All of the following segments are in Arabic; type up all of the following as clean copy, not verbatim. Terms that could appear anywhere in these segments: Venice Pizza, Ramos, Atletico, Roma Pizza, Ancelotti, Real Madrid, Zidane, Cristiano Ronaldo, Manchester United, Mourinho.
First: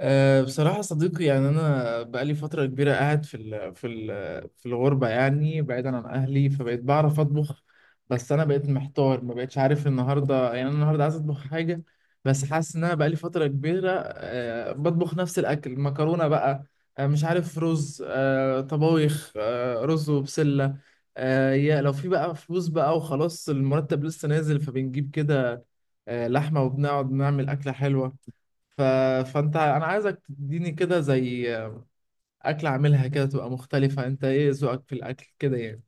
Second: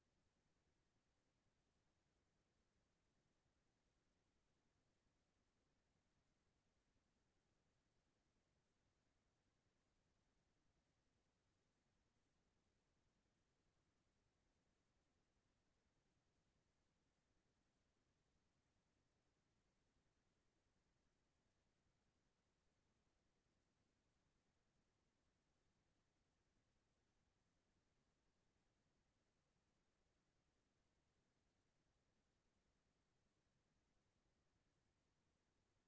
بصراحة صديقي، يعني أنا بقالي فترة كبيرة قاعد في الغربة، يعني بعيدا عن أهلي فبقيت بعرف أطبخ. بس أنا بقيت محتار، ما بقتش عارف. النهاردة يعني أنا النهاردة عايز أطبخ حاجة، بس حاسس إن أنا بقالي فترة كبيرة بطبخ نفس الأكل، مكرونة بقى، مش عارف، رز، طبايخ، رز وبسلة. يا لو في بقى فلوس بقى، وخلاص المرتب لسه نازل فبنجيب كده لحمة وبنقعد نعمل أكلة حلوة. ف... فانت انا عايزك تديني كده زي اكل، اعملها كده تبقى مختلفة. انت ايه ذوقك في الاكل كده يعني؟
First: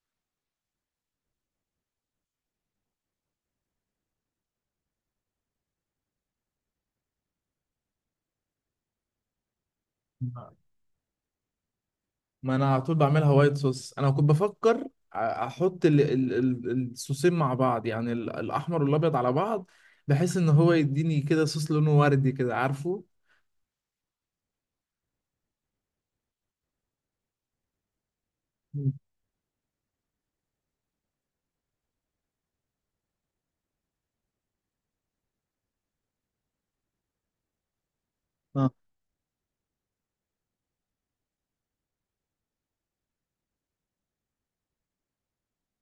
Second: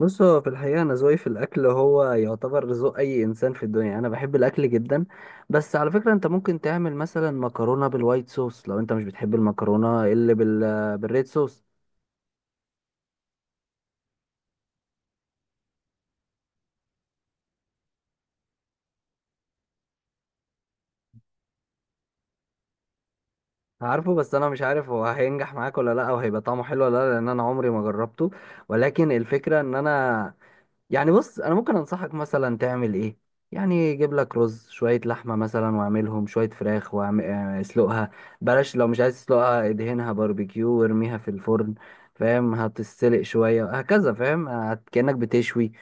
بص، هو في الحقيقة أنا ذوقي في الأكل هو يعتبر ذوق أي إنسان في الدنيا. أنا بحب الأكل جدا. بس على فكرة أنت ممكن تعمل مثلا مكرونة بالوايت صوص لو أنت مش بتحب المكرونة اللي بال بالريد صوص. ما انا على طول بعملها وايت صوص. انا كنت بفكر احط الصوصين مع بعض، يعني الاحمر والابيض على بعض، بحيث ان هو يديني كده صوص لونه وردي كده، عارفه. عارفه، بس أنا مش عارف هو هينجح معاك ولا لأ، أو هيبقى طعمه حلو ولا لأ، لأن أنا عمري ما جربته. مم. ولكن الفكرة إن أنا يعني، بص انا ممكن انصحك مثلا تعمل ايه. يعني جيب لك رز، شويه لحمه مثلا، واعملهم شويه فراخ واسلقها. اه، بلاش، لو مش عايز تسلقها ادهنها باربيكيو وارميها في الفرن. فاهم؟ هتتسلق شويه هكذا. فاهم؟ كانك بتشوي.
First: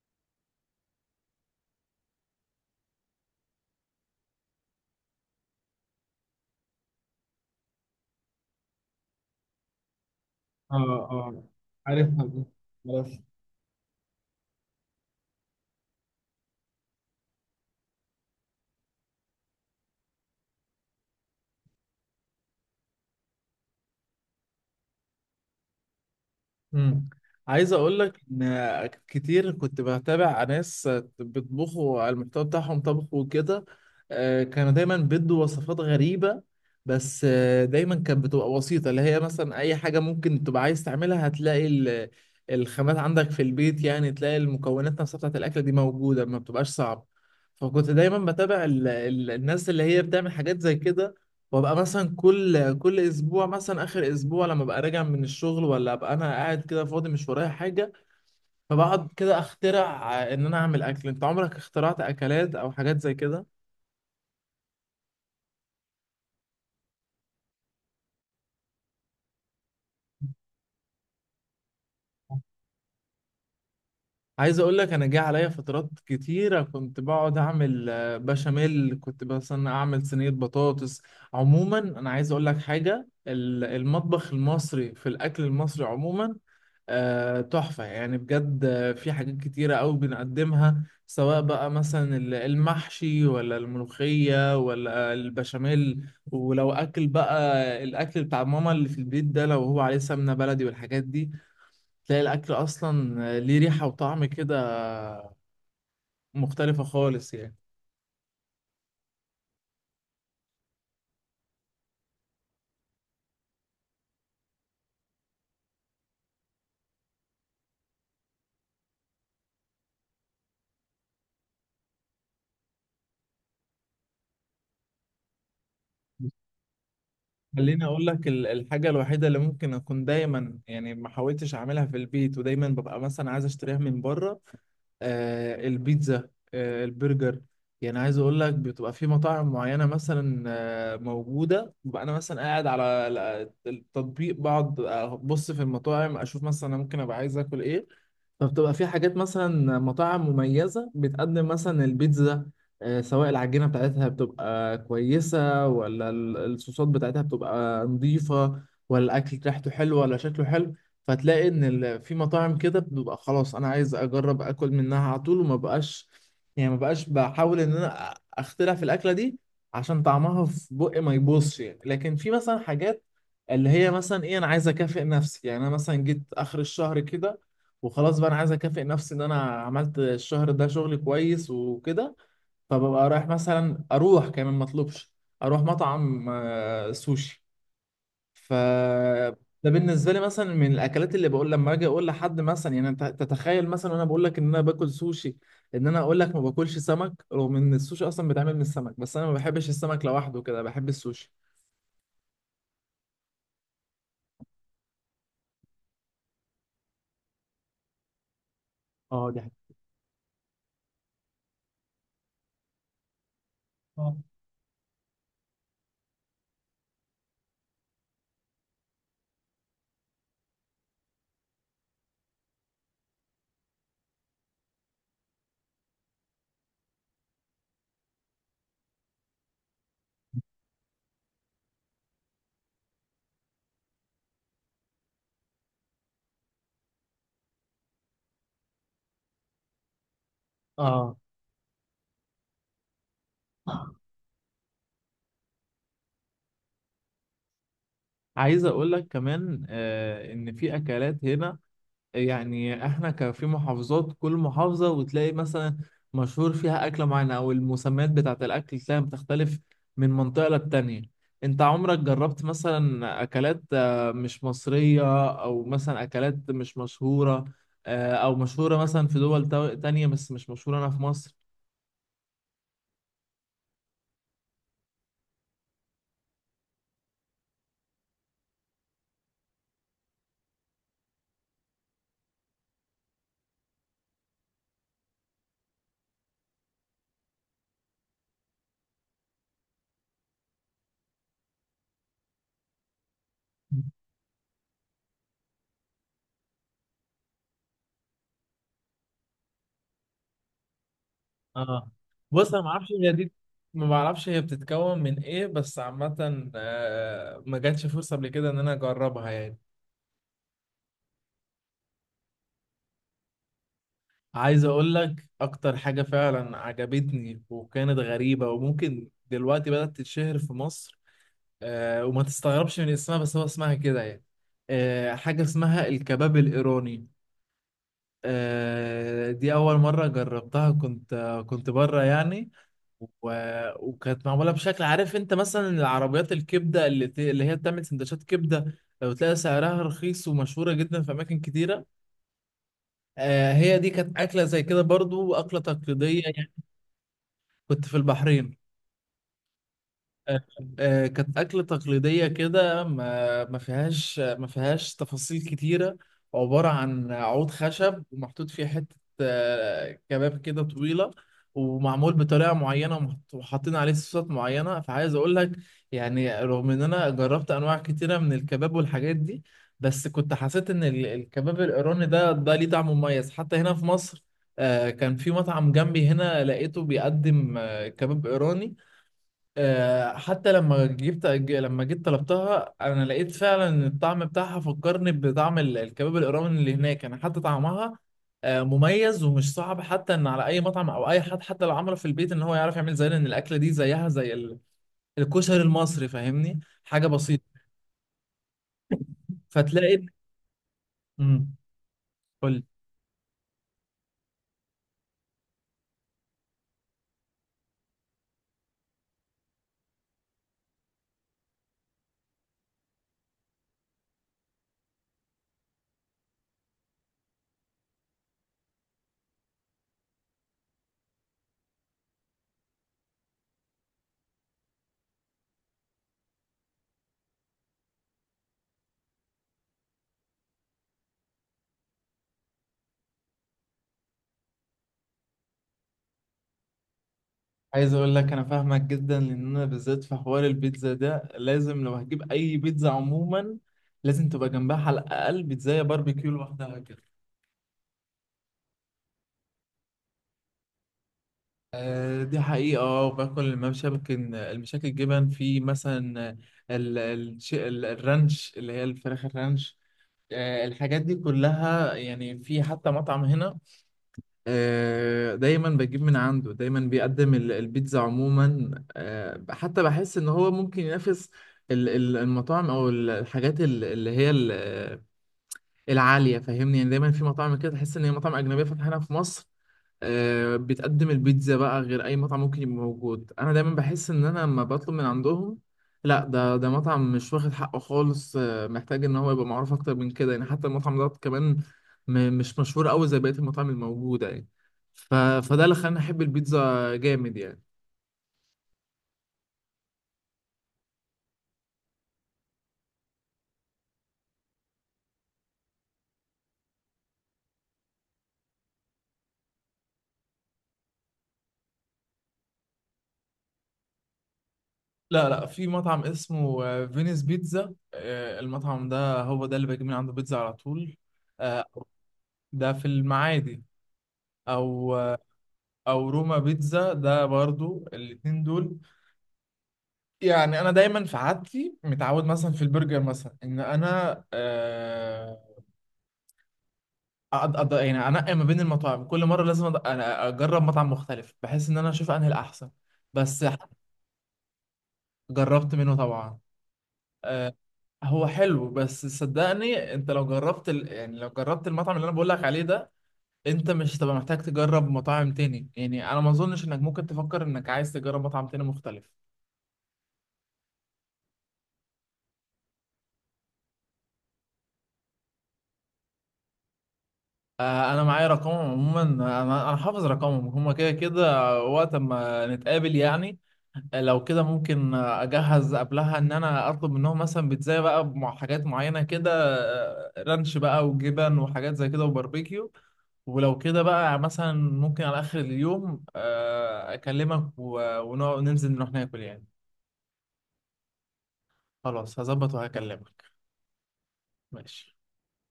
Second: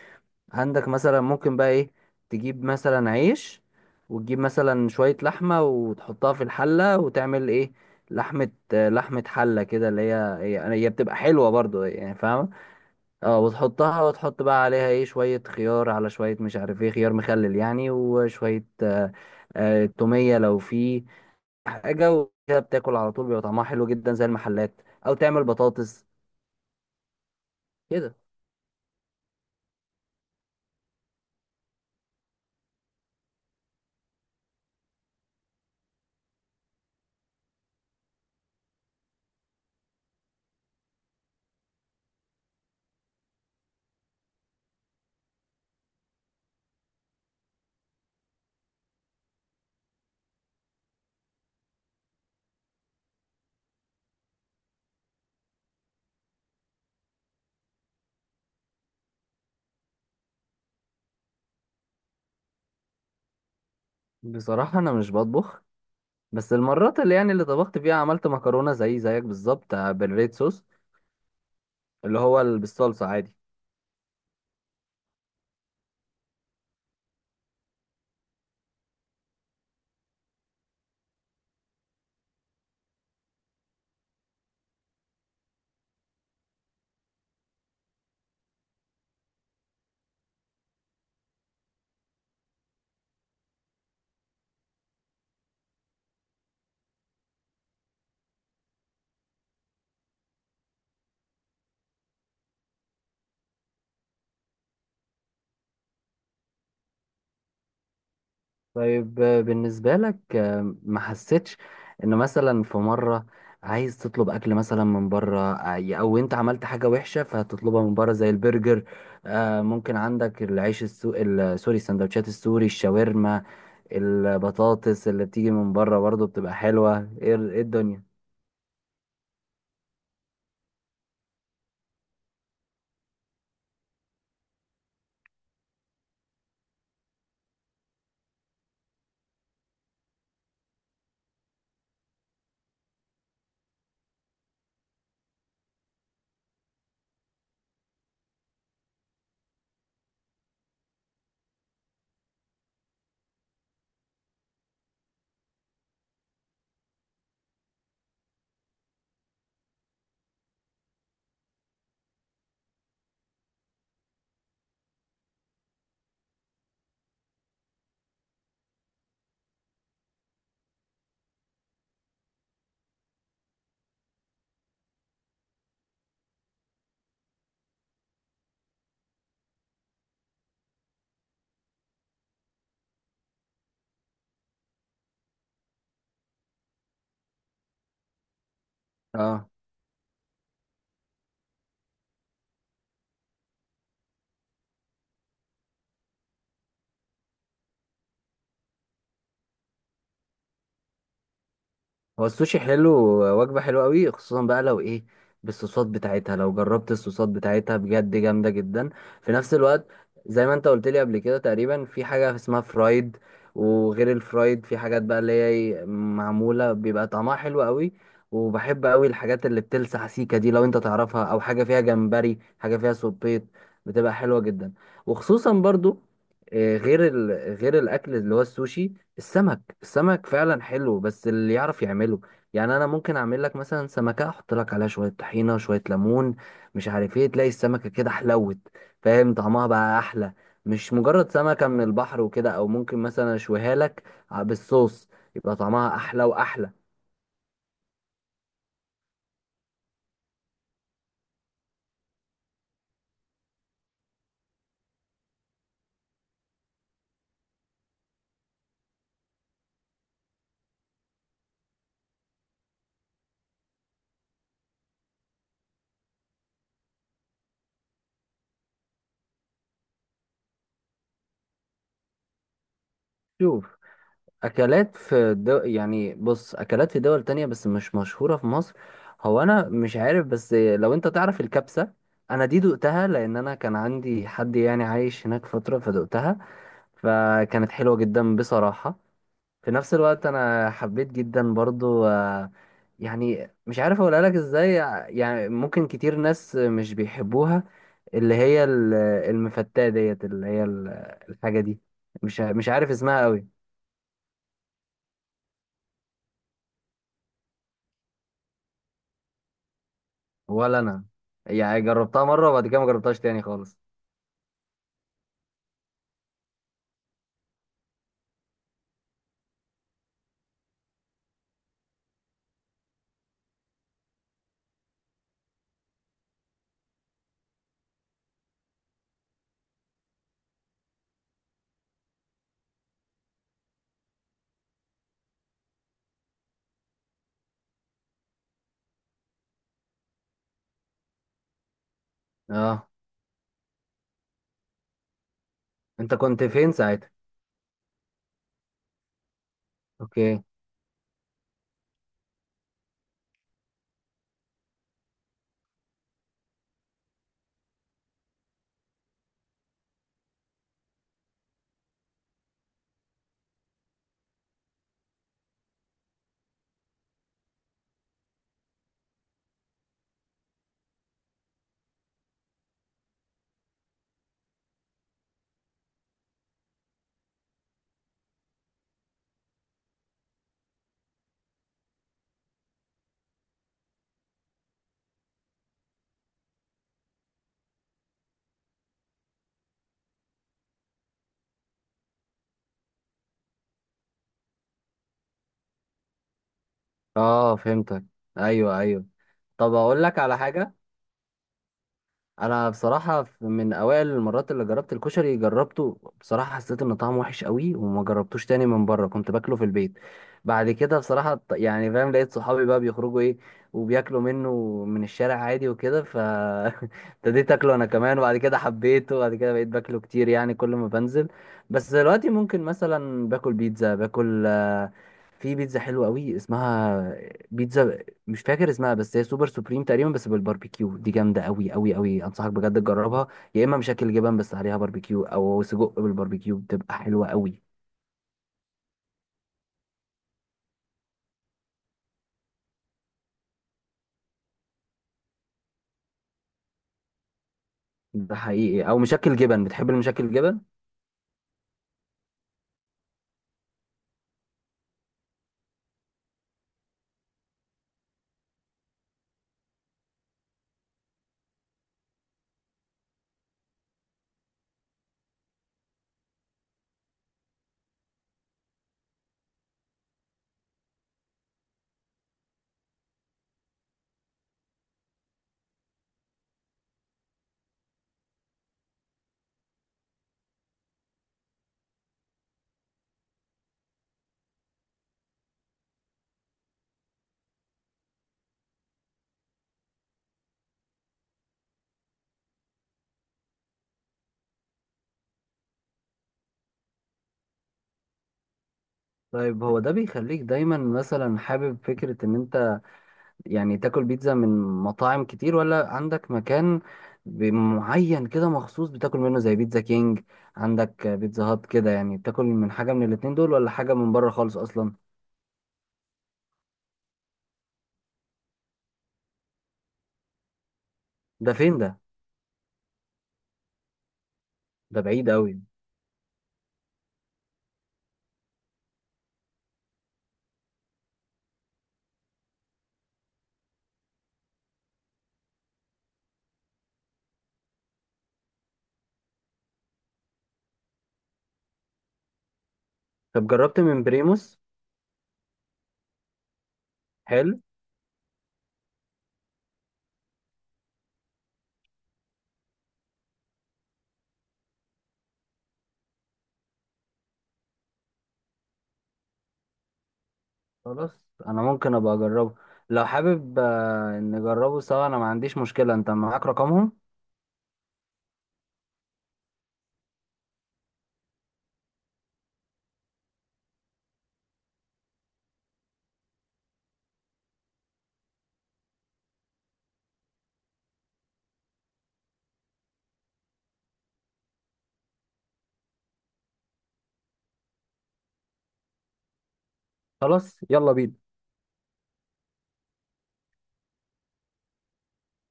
عندك مثلا ممكن بقى ايه، تجيب مثلا عيش، وتجيب مثلا شويه لحمه وتحطها في الحله وتعمل ايه، لحمه. لحمه حله كده، اللي هي هي اه، هي بتبقى اه، حلوه برضو، يعني عارفها دي، فاهم. عارفها. اه، وتحطها وتحط بقى عليها ايه، شوية خيار، على شوية مش عارف ايه، خيار مخلل يعني، وشوية تومية لو في حاجة، وكده بتاكل على طول بيبقى طعمها حلو جدا زي المحلات. او تعمل بطاطس مم. عايز اقول كده. لك ان كتير كنت بتابع ناس بيطبخوا على المحتوى بتاعهم، طبخ وكده. كانوا دايما بيدوا وصفات غريبة، بس دايما كانت بتبقى بسيطة، اللي هي مثلا اي حاجة ممكن تبقى عايز تعملها هتلاقي الخامات عندك في البيت، يعني تلاقي المكونات نفسها بتاعت الاكلة دي موجودة، ما بتبقاش صعبة. فكنت دايما بتابع الناس اللي هي بتعمل حاجات زي كده، وابقى مثلا كل اسبوع، مثلا اخر اسبوع، لما ابقى راجع من الشغل ولا ابقى انا قاعد كده فاضي مش ورايا حاجه، فبقعد كده اخترع ان انا اعمل اكل. انت عمرك اخترعت اكلات او حاجات زي كده؟ بصراحة انا مش بطبخ، بس المرات اللي يعني اللي طبخت فيها عملت مكرونة زي زيك بالظبط، بالريد صوص، اللي هو بالصلصة عادي. عايز اقول لك، انا جه عليا فترات كتيره كنت بقعد اعمل بشاميل، كنت مثلا اعمل صينيه بطاطس. عموما انا عايز اقول لك حاجه، المطبخ المصري في الاكل المصري عموما تحفة يعني بجد. في حاجات كتيرة أوي بنقدمها، سواء بقى مثلا المحشي ولا الملوخية ولا البشاميل، ولو أكل بقى الأكل بتاع ماما اللي في البيت ده، لو هو عليه سمنة بلدي والحاجات دي، تلاقي الأكل أصلا ليه ريحة وطعم كده مختلفة خالص يعني. طيب، بالنسبة لك ما حسيتش ان مثلا في مرة عايز تطلب اكل مثلا من بره، او انت عملت حاجة وحشة فهتطلبها من بره زي البرجر. آه، ممكن عندك العيش سوري، السندوتشات السوري، الشاورما، البطاطس اللي بتيجي من بره برضه بتبقى حلوة. ايه إيه خليني الدنيا. اقول لك الحاجه الوحيده اللي ممكن اكون دايما يعني ما حاولتش اعملها في البيت، ودايما ببقى مثلا عايز اشتريها من بره، البيتزا، البرجر. يعني عايز اقول لك بتبقى في مطاعم معينه مثلا موجوده، ببقى انا مثلا قاعد على التطبيق، بقعد ابص في المطاعم، اشوف مثلا انا ممكن ابقى عايز اكل ايه. طب تبقى في حاجات مثلا مطاعم مميزة بتقدم مثلا البيتزا، سواء العجينة بتاعتها بتبقى كويسة ولا الصوصات بتاعتها بتبقى نظيفة ولا الأكل ريحته حلوة ولا شكله حلو. فتلاقي إن في مطاعم كده بتبقى، خلاص أنا عايز أجرب أكل منها على طول، وما بقاش يعني ما بقاش بحاول إن أنا أخترع في الأكلة دي، عشان طعمها في بقي ما يبوظش يعني. لكن في مثلا حاجات اللي هي مثلا إيه، أنا عايز أكافئ نفسي، يعني أنا مثلا جيت آخر الشهر كده وخلاص، بقى انا عايز اكافئ نفسي ان انا عملت الشهر ده شغل كويس وكده، فببقى رايح مثلا، اروح كمان ما اطلبش، اروح مطعم سوشي. ف آه. ده بالنسبه لي مثلا من الاكلات، اللي بقول لما اجي اقول لحد مثلا، يعني انت تتخيل مثلا وانا بقول لك ان انا باكل سوشي، ان انا اقول لك ما باكلش سمك، رغم ان السوشي اصلا بيتعمل من السمك، بس انا ما بحبش السمك لوحده كده، بحب السوشي. هو السوشي حلو، وجبة حلوة قوي، خصوصا بقى لو ايه، بالصوصات بتاعتها. لو جربت الصوصات بتاعتها بجد جامدة جدا. اه، في دي حاجة. نفس الوقت، زي ما انت قلت لي قبل كده، تقريبا في حاجة اسمها فرايد. وغير اه. الفرايد في حاجات بقى اللي هي إيه، معمولة بيبقى طعمها حلو قوي. وبحب قوي الحاجات اللي بتلسع، سيكا دي لو انت تعرفها، او حاجة فيها جمبري، حاجة فيها سبيط، بتبقى حلوة جدا. وخصوصا برضو، آه، غير ال... غير الاكل اللي هو السوشي، السمك. السمك فعلا حلو بس اللي يعرف يعمله. يعني انا ممكن اعمل لك مثلا سمكه، احط لك عليها شويه طحينه، شويه ليمون، مش عارف ايه، تلاقي السمكه كده حلوت. فاهم؟ طعمها بقى احلى، مش اه. مجرد سمكه من البحر وكده. او ممكن مثلا اشويها لك بالصوص، يبقى طعمها احلى واحلى. عايز اقول لك كمان ان في اكلات هنا، يعني احنا كان في محافظات، كل محافظة وتلاقي مثلا مشهور فيها أكلة معينة، أو المسميات بتاعة الأكل تلاقيها بتختلف من منطقة للتانية. أنت عمرك جربت مثلا أكلات مش مصرية، أو مثلا أكلات مش مشهورة، أو مشهورة مثلا في تانية بس مش مشهورة هنا في مصر؟ شوف، اكلات في دو... يعني بص، اكلات في دول تانية بس مش مشهوره في مصر، هو انا مش عارف، بس لو انت تعرف الكبسه، انا دي دقتها لان انا كان عندي حد يعني عايش هناك فتره فدقتها، فكانت حلوة جدا بصراحة. في نفس الوقت أنا حبيت جدا برضو، آه، يعني مش عارف أقولها لك إزاي، يعني ممكن كتير ناس مش بيحبوها، اللي هي المفتاة ديت، اللي هي الحاجة دي. اه. بص انا ما مش اعرفش عارف هي اسمها دي، قوي. ما بعرفش هي بتتكون من إيه، بس عامة ما جاتش فرصة قبل كده إن أنا أجربها يعني. ولا أنا، يعني جربتها مرة وبعد كده ما جربتهاش تاني خالص. عايز اقول لك اكتر حاجة فعلا عجبتني وكانت غريبة، وممكن دلوقتي بدأت تتشهر في مصر. وما تستغربش من اسمها، بس هو اسمها كده يعني، حاجة اسمها الكباب الإيراني. دي أول مرة جربتها، كنت كنت بره يعني. و... وكانت معمولة بشكل، عارف أنت مثلا العربيات الكبدة اللي هي بتعمل سندوتشات كبدة، لو تلاقي سعرها رخيص ومشهورة جدا في أماكن كتيرة؟ اه. هي دي كانت أكلة زي كده برضو، أكلة انت تقليدية. كنت فين ساعتها؟ كنت في البحرين. آه، اوكي. كانت أكلة تقليدية كده، ما فيهاش تفاصيل كتيرة، عبارة عن عود خشب ومحطوط فيه حتة كباب كده طويلة، ومعمول بطريقة معينة، وحاطين عليه صوصات معينة. فعايز أقول لك، يعني رغم إن أنا جربت أنواع كتيرة من الكباب والحاجات دي، بس كنت حسيت إن الكباب الإيراني ده ليه طعم مميز، حتى هنا في مصر. كان في مطعم جنبي هنا لقيته بيقدم كباب إيراني. حتى لما جيت طلبتها، انا لقيت فعلا ان الطعم بتاعها فكرني بطعم الكباب الايراني اللي هناك. انا حتى طعمها مميز، ومش صعب حتى ان على اي مطعم او اي حد حتى لو عمله في البيت ان هو يعرف يعمل، زي ان الاكله دي زيها زي الكشري المصري، فاهمني، حاجه بسيطه. اه، فهمتك. ايوه ايوه. طب فتلاقي. اقول لك على حاجة. امم. قول. انا بصراحه من اوائل المرات اللي جربت الكشري جربته، بصراحه حسيت ان طعمه وحش قوي وما جربتوش تاني من بره، كنت باكله في البيت. بعد كده بصراحه يعني فاهم، لقيت صحابي بقى بيخرجوا ايه وبياكلوا منه من الشارع عادي وكده، ف ابتديت اكله انا كمان، وبعد كده حبيته، وبعد كده بقيت باكله كتير يعني كل ما بنزل. بس دلوقتي ممكن مثلا باكل بيتزا، باكل في بيتزا حلوه قوي اسمها بيتزا، مش فاكر اسمها، بس هي سوبر سوبريم تقريبا بس بالباربيكيو، دي جامده قوي قوي قوي، انصحك بجد تجربها. يا اما مشكل جبن بس عليها باربيكيو، او سجق بالباربيكيو، بتبقى حلوه قوي. عايز اقول لك انا فاهمك جدا، لان انا بالذات في حوار البيتزا ده، لازم لو هجيب اي بيتزا عموما، لازم تبقى جنبها على الاقل بيتزا باربيكيو لوحدها كده. ده حقيقي، او مشكل جبن، بتحب المشكل جبن؟ دي حقيقة. اه، باكل المشاكل الجبن، في مثلا الرانش، اللي هي الفراخ الرانش، الحاجات دي كلها. يعني في حتى مطعم هنا دايما بجيب من عنده، دايما بيقدم البيتزا عموما، حتى بحس ان هو ممكن ينافس المطاعم، او الحاجات اللي هي العالية، فاهمني يعني، دايما في مطاعم كده تحس ان هي مطاعم أجنبية فاتحة هنا في مصر، بتقدم البيتزا بقى غير اي مطعم ممكن يبقى موجود. انا دايما بحس ان انا لما بطلب من عندهم، لا، ده مطعم مش واخد حقه خالص، محتاج ان هو يبقى معروف اكتر من كده يعني. حتى المطعم ده كمان مش مشهور قوي زي بقية المطاعم الموجودة يعني، فده اللي خلاني احب البيتزا جامد يعني. طيب، هو ده بيخليك دايما مثلا حابب فكره ان انت يعني تاكل بيتزا من مطاعم كتير، ولا عندك مكان معين كده مخصوص بتاكل منه زي بيتزا كينج، عندك بيتزا هات كده، يعني بتاكل من حاجه من الاتنين دول ولا حاجه من بره خالص اصلا؟ لا، لا، في مطعم اسمه فينيس بيتزا. المطعم ده هو ده اللي بجيب من عنده بيتزا على طول. ده آه، فين ده؟ ده في المعادي، او ده بعيد قوي. روما بيتزا، ده برضو الاتنين دول. يعني انا دايما في عادتي متعود مثلا في البرجر مثلا، ان انا يعني انقي ما بين المطاعم، كل مره لازم أنا اجرب مطعم مختلف، بحيث ان انا اشوف انهي الاحسن. بس. طب جربت من بريموس؟ جربت منه طبعا. آه، حلو. هو حلو، بس صدقني انت لو جربت يعني لو جربت المطعم اللي انا بقول لك عليه ده، انت مش هتبقى محتاج تجرب مطاعم تاني يعني. انا ما اظنش انك ممكن تفكر انك عايز تجرب مطعم تاني مختلف. خلاص، انا ممكن ابقى اجربه. لو حابب، آه، نجربه سوا، انا ما عنديش مشكلة. انت معاك رقمهم؟ انا معايا رقمهم عموما، انا حافظ رقمهم هما كده كده، وقت ما نتقابل يعني. لو كده ممكن اجهز قبلها ان انا اطلب منهم مثلا بيتزا بقى مع حاجات معينه كده، رانش بقى وجبن وحاجات زي كده وباربيكيو. ولو كده بقى مثلا، ممكن على اخر اليوم اكلمك، ونقعد ننزل نروح ناكل يعني. خلاص يلا بينا. خلاص هظبط وهكلمك. ماشي.